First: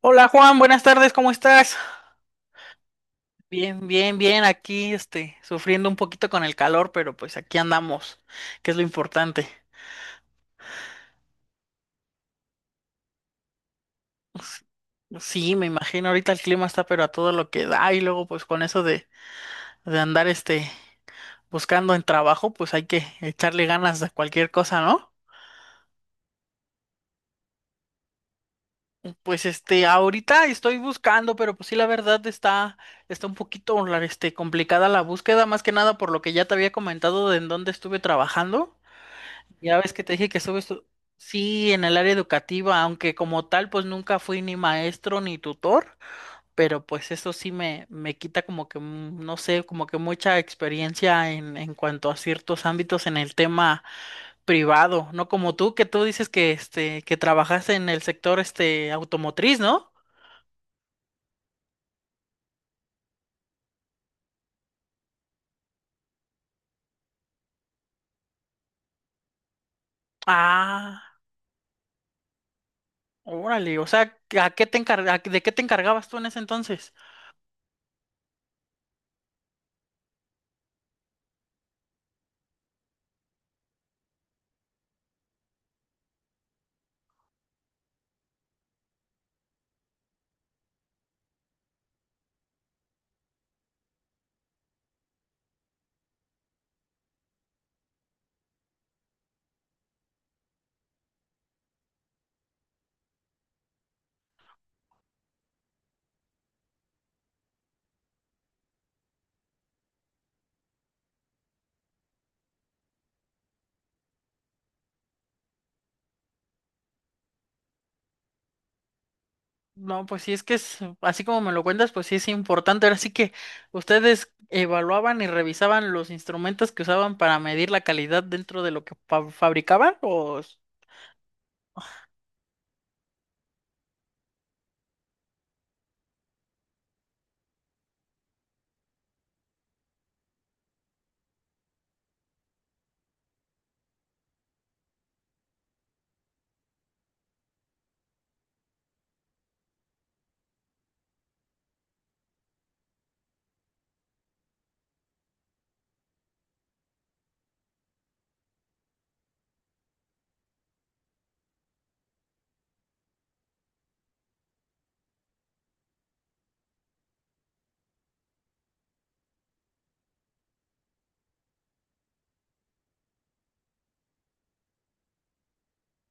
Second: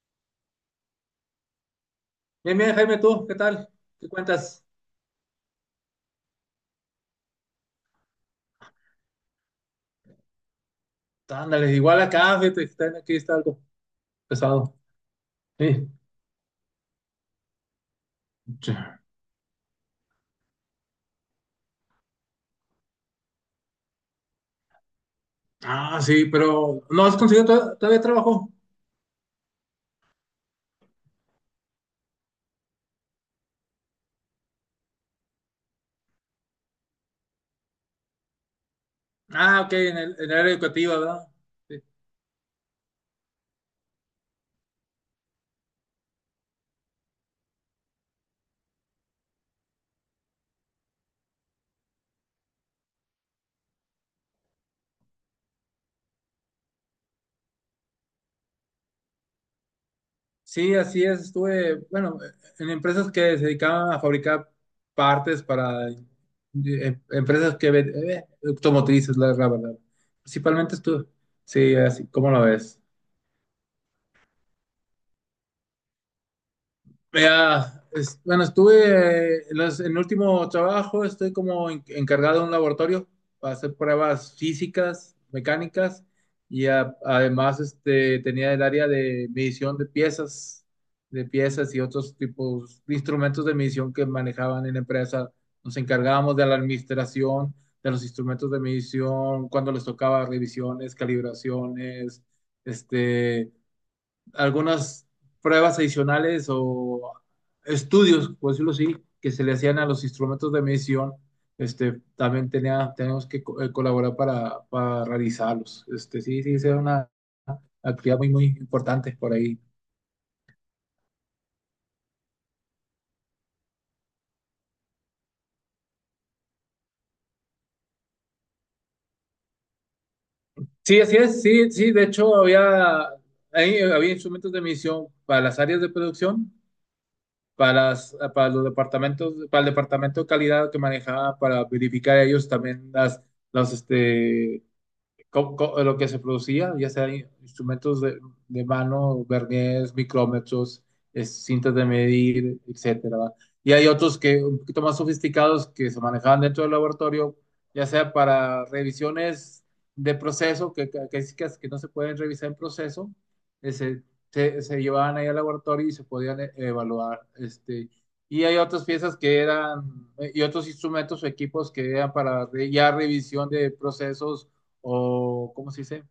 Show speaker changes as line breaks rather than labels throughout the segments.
Hola Juan, buenas tardes, ¿cómo estás?
Bien, bien, Jaime, ¿tú qué tal?
Bien,
¿Qué
bien, bien,
cuentas?
aquí sufriendo un poquito con el calor, pero pues aquí andamos, que es lo importante.
Ándale, igual acá, fíjate, aquí está algo
S-
pesado.
Sí, me
Sí.
imagino, ahorita el clima está pero a todo lo que da y luego pues con eso de andar buscando en trabajo, pues hay que echarle ganas a cualquier cosa, ¿no?
Ah, sí, pero ¿no has conseguido todavía trabajo?
Pues ahorita estoy buscando, pero pues sí, la verdad está un poquito complicada la búsqueda, más que nada por lo que ya te había comentado de en dónde estuve trabajando.
Ah, ok,
Ya ves
en
que te dije
en el
que
área educativa, ¿verdad?
sí,
Sí.
en el área educativa, aunque como tal, pues nunca fui ni maestro ni tutor, pero pues eso sí me quita como que, no sé, como que mucha experiencia en cuanto a ciertos ámbitos en el tema privado, no como tú, que tú dices que que trabajaste en el sector este automotriz, ¿no?
Sí, así es, estuve, bueno, en empresas que se dedicaban a fabricar partes para empresas que automotrices, la verdad. Principalmente estuve,
Ah,
sí, así, ¿cómo lo ves?
órale, o sea, ¿a qué de qué te encargabas tú en ese entonces?
Bueno, estuve en en el último trabajo, estoy como encargado de un laboratorio para hacer pruebas físicas, mecánicas, y además este, tenía el área de medición de piezas y otros tipos de instrumentos de medición que manejaban en la empresa. Nos encargábamos de la administración de los instrumentos de medición, cuando les tocaba revisiones, calibraciones, este, algunas pruebas adicionales o estudios, por decirlo así, que se le hacían a los instrumentos de medición, este, también tenía, tenemos que colaborar para realizarlos. Este, sí, era una actividad muy, muy importante por ahí.
No, pues sí, es que así como me lo cuentas, pues sí es importante. Ahora sí que ustedes evaluaban y revisaban los instrumentos que usaban para medir la calidad dentro de lo que fabricaban, o s-
Sí, así es, sí, sí, de hecho había, ahí había instrumentos de medición para las áreas de producción, para, las, para los departamentos, para el departamento de calidad que manejaba para verificar ellos también las, este, lo que se producía, ya sea instrumentos de mano, verniers, micrómetros, cintas de medir, etcétera. ¿Va? Y hay otros que un poquito más sofisticados que se manejaban dentro del laboratorio, ya sea para revisiones de proceso, que, sí que no se pueden revisar en proceso, eh, se, se llevaban ahí al laboratorio y se podían evaluar, este. Y hay otras piezas que eran, y otros instrumentos o equipos que eran para ya revisión de procesos o ¿cómo se dice?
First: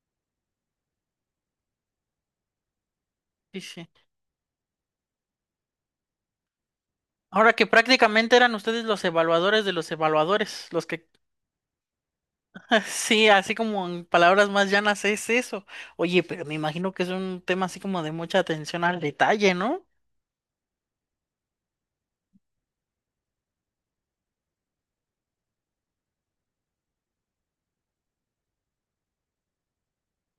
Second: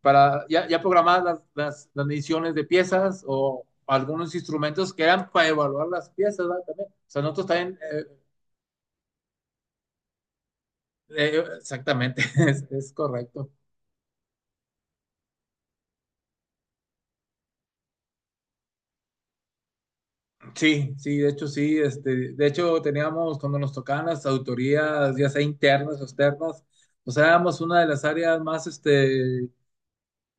Para ya, ya programadas las mediciones de piezas
sí,
o
sí.
algunos instrumentos que eran para evaluar las piezas, ¿verdad? También. O sea, nosotros
Ahora que
también,
prácticamente eran ustedes los evaluadores de los evaluadores, los que…
exactamente, es,
Sí,
correcto.
así como en palabras más llanas es eso. Oye, pero me imagino que es un tema así como de mucha atención al detalle, ¿no?
Sí, sí, de hecho, sí, este, de hecho teníamos, cuando nos tocaban las autorías, ya sea internas o externas, pues éramos una de las áreas más, este,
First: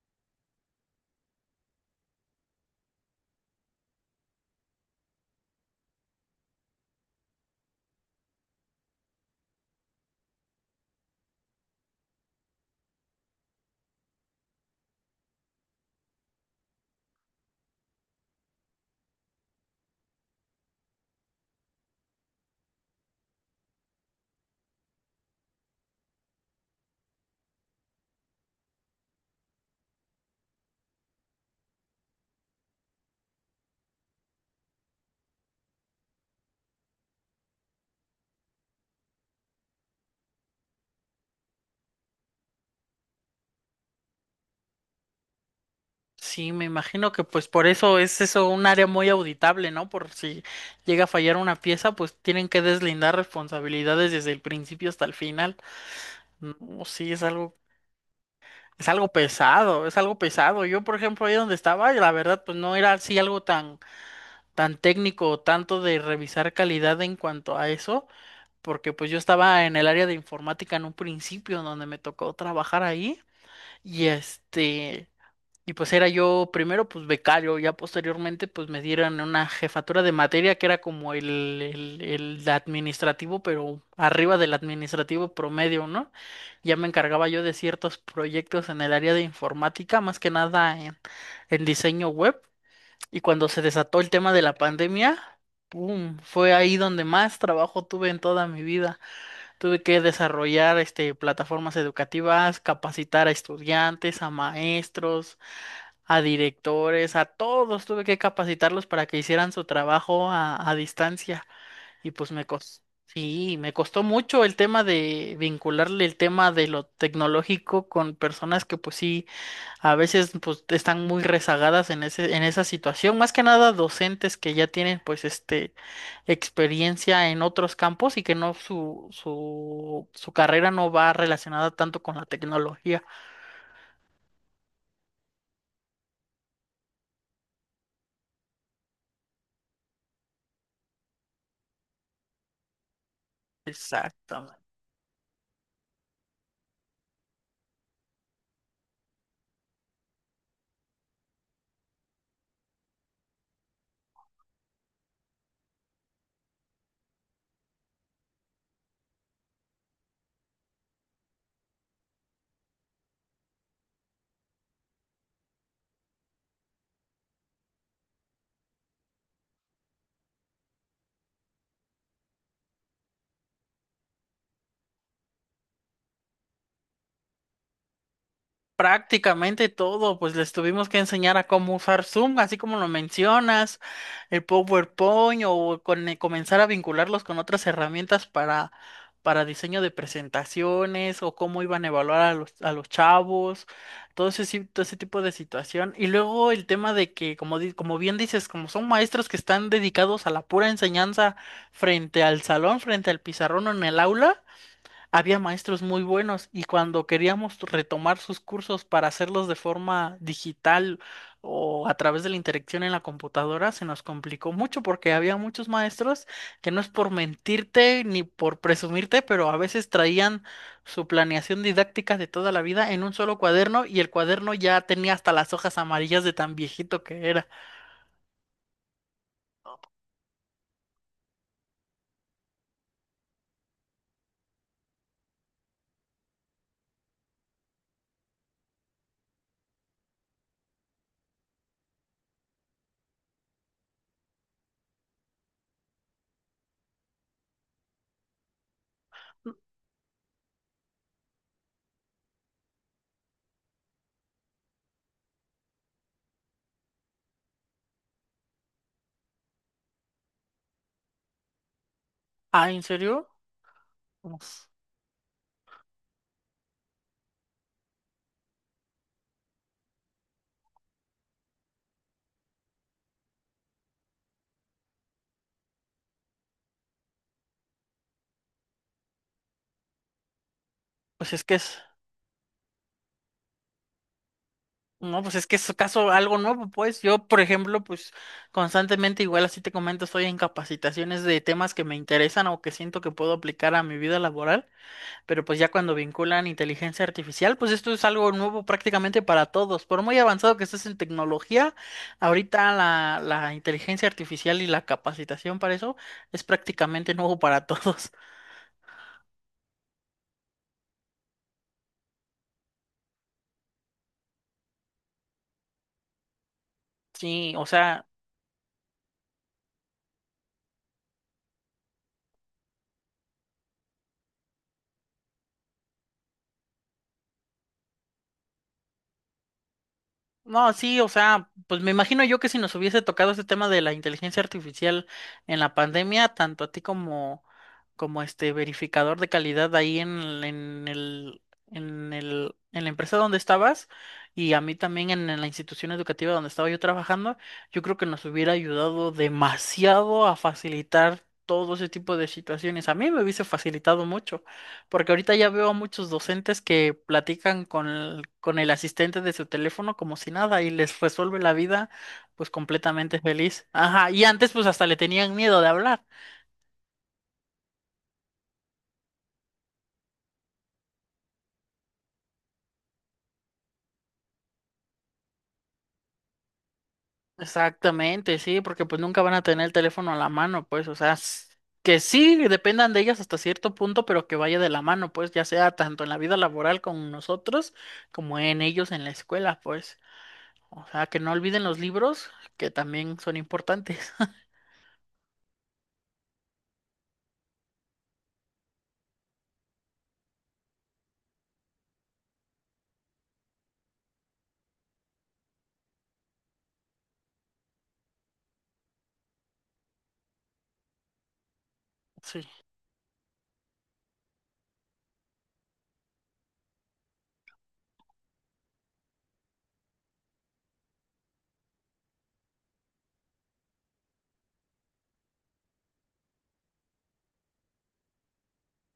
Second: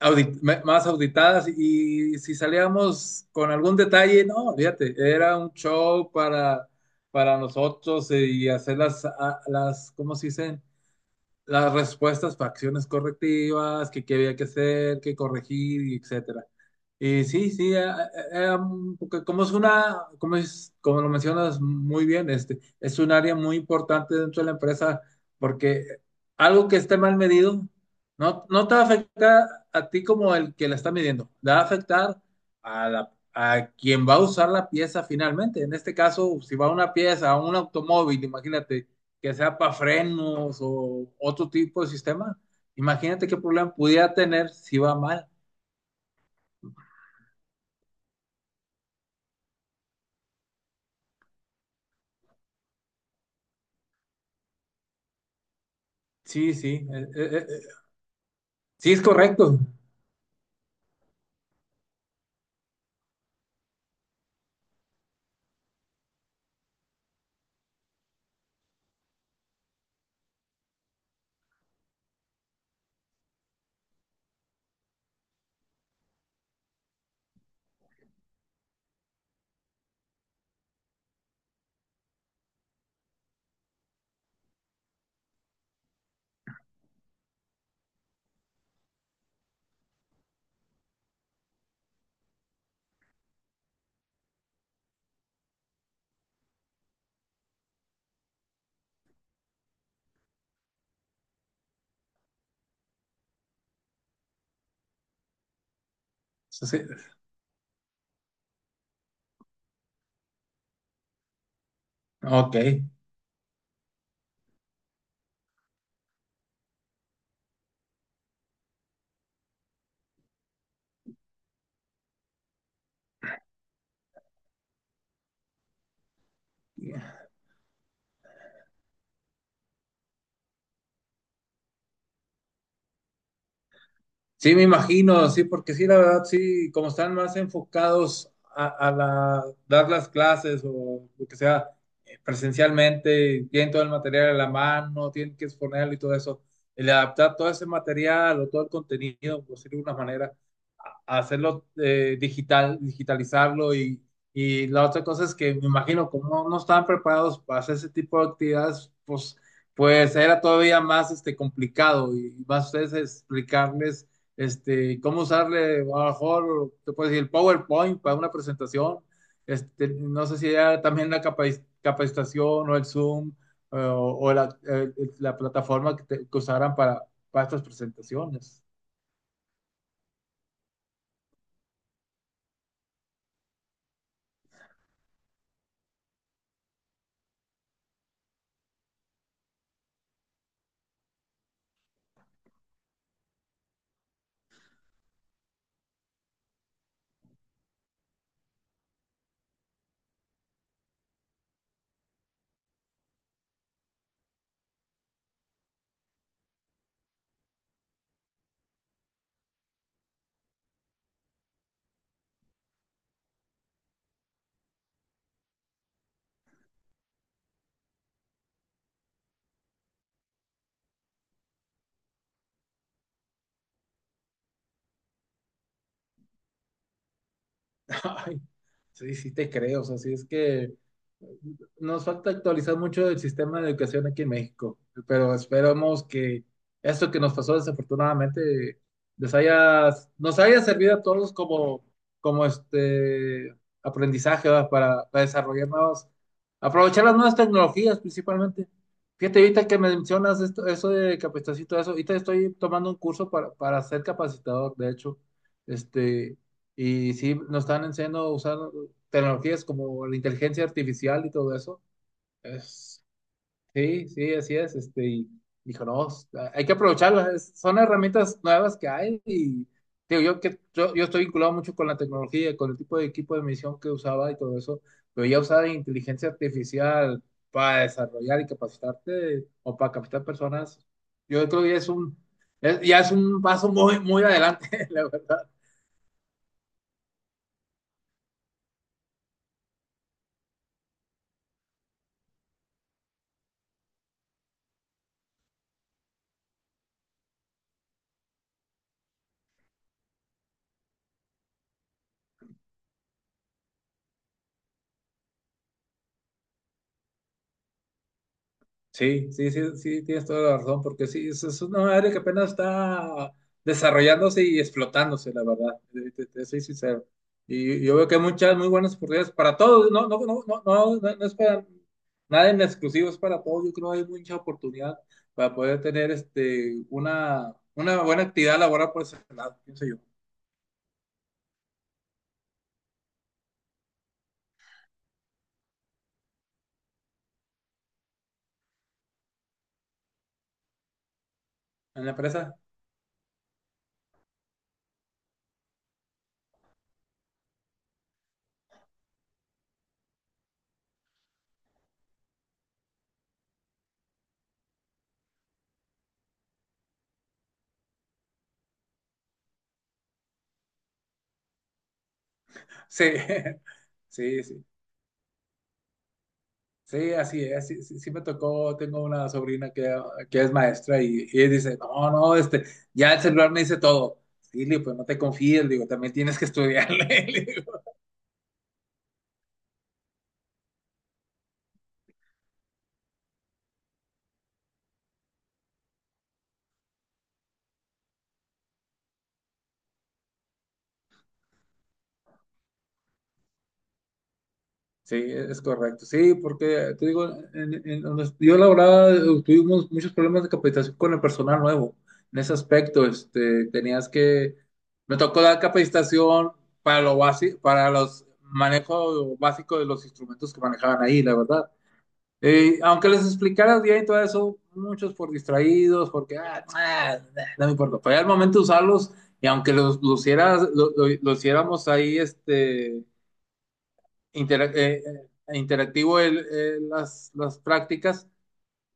más auditadas, y si salíamos con algún detalle, no, fíjate, era un show para nosotros, y hacer las, ¿cómo se dicen? Las respuestas para acciones correctivas, que qué había que hacer, qué corregir, y etc. Y sí, sí, porque como es una, como es, como lo mencionas muy bien, este, es un área muy importante dentro de la empresa, porque algo que esté mal medido no te va a afectar a ti como el que la está midiendo, le va a afectar a la, a quien va a usar la pieza finalmente. En este caso, si va una pieza a un automóvil, imagínate que sea para frenos o otro tipo de sistema, imagínate qué problema pudiera tener si va mal.
Sí, me imagino que pues por eso es eso un área muy auditable, ¿no? Por si llega a fallar una pieza, pues tienen que deslindar responsabilidades desde el principio hasta el final.
Sí,
No,
sí,
sí, es
sí, es
algo
correcto.
pesado, es algo pesado. Yo, por ejemplo, ahí donde estaba, la verdad, pues no era así algo tan técnico o tanto de revisar calidad en cuanto a eso, porque pues yo estaba en el área de informática en un principio, donde me tocó trabajar ahí, y este. Y pues era yo primero pues becario, ya posteriormente pues me dieron una jefatura de materia que era como el administrativo, pero arriba del administrativo promedio, ¿no? Ya me encargaba yo de ciertos proyectos en el área de informática, más que nada en diseño web. Y cuando se desató el tema de la pandemia, ¡pum! Fue ahí donde más trabajo tuve en toda mi vida. Tuve que desarrollar plataformas educativas, capacitar a estudiantes, a maestros a
Sí, sí.
directores, a todos, tuve que capacitarlos para que hicieran su trabajo a distancia y pues me
Ok.
costó, sí, me costó mucho el tema de vincularle el tema de lo tecnológico con personas que pues sí, a veces pues están muy rezagadas en en esa situación, más que nada docentes que ya tienen pues experiencia en otros campos y que no su, su, su carrera no va relacionada tanto con la tecnología.
Sí, me imagino, sí, porque sí, la verdad, sí, como están más enfocados a, dar las clases o lo que sea, presencialmente, tienen todo el material a la
Exactamente.
mano, tienen que exponerlo y todo eso, el adaptar todo ese material o todo el contenido, por decirlo de una manera, hacerlo digital, digitalizarlo, y la otra cosa es que me imagino como no, no estaban preparados para hacer ese tipo de actividades, pues, pues era todavía más este, complicado, y más ustedes explicarles este, cómo usarle, a lo mejor, te puedes decir, el PowerPoint para una presentación, este, no sé si era también la capacitación o el Zoom, o la plataforma que usaran para estas presentaciones.
Prácticamente todo, pues les tuvimos que enseñar a cómo usar Zoom, así como lo mencionas, el PowerPoint o comenzar a vincularlos con otras herramientas para diseño de presentaciones o cómo iban a evaluar a a los chavos, todo ese, si- todo ese tipo de situación. Y luego el tema de que, como bien dices, como son maestros que están dedicados a la pura enseñanza frente al salón, frente al pizarrón o en el aula. Había maestros muy buenos y cuando queríamos retomar sus cursos para hacerlos de forma digital o a través de la interacción en la computadora, se nos complicó mucho porque había muchos maestros que no es por mentirte ni por presumirte, pero a veces traían su planeación didáctica de toda la vida en un solo cuaderno y el cuaderno ya tenía hasta las hojas amarillas de tan viejito que era.
Ay, sí, sí te creo, o sea, sí es que nos falta actualizar mucho el sistema de educación aquí en México, pero esperamos que esto que nos pasó desafortunadamente les haya, nos haya servido a todos como, como este aprendizaje, ¿verdad? Para desarrollar nuevas, aprovechar las nuevas tecnologías principalmente. Fíjate, ahorita que me mencionas esto, eso de capacitación y todo eso, ahorita estoy tomando un curso para ser capacitador, de hecho, este, y sí, nos están enseñando a usar tecnologías como la inteligencia artificial y todo eso.
Ah, ¿en
Es-
serio?
sí, sí, así
Uf.
es. Este, y dijo, no, s- ah, hay que aprovecharlas. Son herramientas nuevas que hay. Y digo, yo estoy vinculado mucho con la tecnología, con el tipo de equipo de misión que usaba y todo eso. Pero ya usar inteligencia artificial para desarrollar y capacitarte o para capacitar personas,
Pues
yo
es que
creo que ya
es…
es ya es un paso muy, muy adelante, la
No, pues es
verdad.
que es caso algo nuevo, pues yo, por ejemplo, pues constantemente, igual así te comento, estoy en capacitaciones de temas que me interesan o que siento que puedo aplicar a mi vida laboral, pero pues ya cuando vinculan inteligencia artificial, pues esto es algo nuevo prácticamente para todos. Por muy avanzado que estés en tecnología, ahorita la inteligencia artificial y la capacitación para eso es prácticamente nuevo para todos.
Sí, sí, tienes toda la razón, porque sí, es una área que apenas está desarrollándose y explotándose, la verdad, te soy sincero.
Sí, o
Y yo
sea,
veo que hay muchas muy buenas oportunidades para todos, no es para nada en exclusivo, es para todos. Yo creo que hay mucha oportunidad para poder tener este, una buena actividad laboral por ese lado, pienso yo,
no, sí, o sea, pues me imagino yo que si nos hubiese tocado este tema de la inteligencia artificial en la pandemia, tanto a ti como este verificador de calidad ahí
en la empresa.
en la empresa donde estabas y a mí también en la institución educativa donde estaba yo trabajando, yo creo que nos hubiera ayudado demasiado a facilitar todo ese tipo de situaciones. A mí me hubiese facilitado mucho. Porque ahorita ya veo a muchos docentes que platican con con el asistente de su teléfono como si nada y les resuelve la vida pues
Sí,
completamente feliz. Ajá, y
sí,
antes
sí.
pues hasta le tenían miedo de hablar.
Sí, así es, sí, sí me tocó, tengo una sobrina que es maestra y ella dice, no, no, este, ya el celular me dice todo. Sí, le digo, pues no te confíes, le digo, también tienes que estudiarle. Le digo.
Exactamente, sí, porque pues nunca van a tener el teléfono a la mano, pues, o sea, s- que sí dependan de ellas hasta cierto punto, pero que vaya de la mano, pues, ya sea tanto en la vida laboral con nosotros como en ellos en la escuela, pues. O sea, que no olviden los libros, que también son importantes.
Sí, es correcto, sí, porque te digo, en donde yo laboraba, tuvimos muchos problemas de capacitación con el personal nuevo. En ese aspecto, este, me tocó dar capacitación para lo básico, para los manejo básico de los instrumentos que manejaban ahí, la verdad.
Sí.
Aunque les explicaras bien y todo eso, muchos por distraídos, porque no me importa. Pero ya al momento de usarlos, y aunque los lo hiciéramos ahí este, intera- eh, interactivo las prácticas,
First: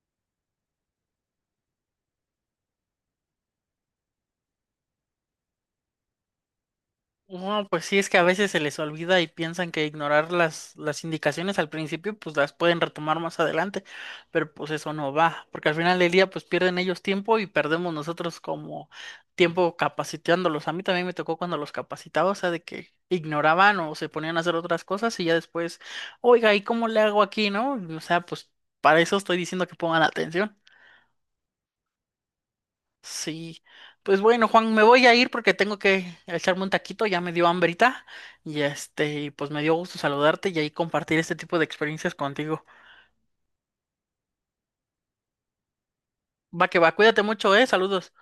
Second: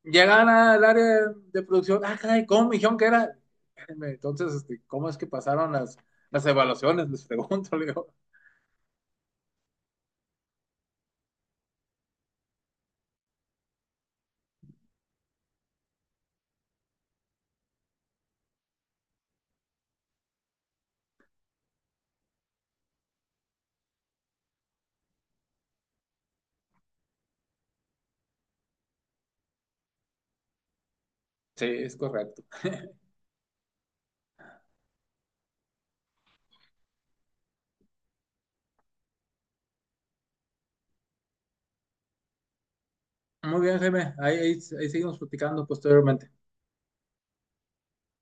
llegaban al área de producción. Ah, caray, ¿cómo me dijeron que era? Espérenme. Entonces, este, ¿cómo es que pasaron las evaluaciones? Les
No,
pregunto,
pues
le
sí, es
digo.
que a veces se les olvida y piensan que ignorar las indicaciones al principio, pues las pueden retomar más adelante, pero pues eso no va, porque al final del día, pues pierden ellos tiempo y perdemos nosotros como tiempo capacitándolos. A mí también me tocó cuando los capacitaba, o sea, de que ignoraban o se ponían a hacer otras cosas y ya después, oiga, ¿y cómo le hago aquí, no? O sea, pues para eso estoy diciendo que pongan atención.
Sí, es correcto.
Sí, pues bueno, Juan, me voy a ir porque tengo que echarme un taquito, ya me dio hambrita y pues me dio gusto saludarte y ahí compartir este tipo de experiencias contigo.
Muy bien, Jaime. Ahí, ahí seguimos platicando posteriormente.
Va que va, cuídate mucho, saludos.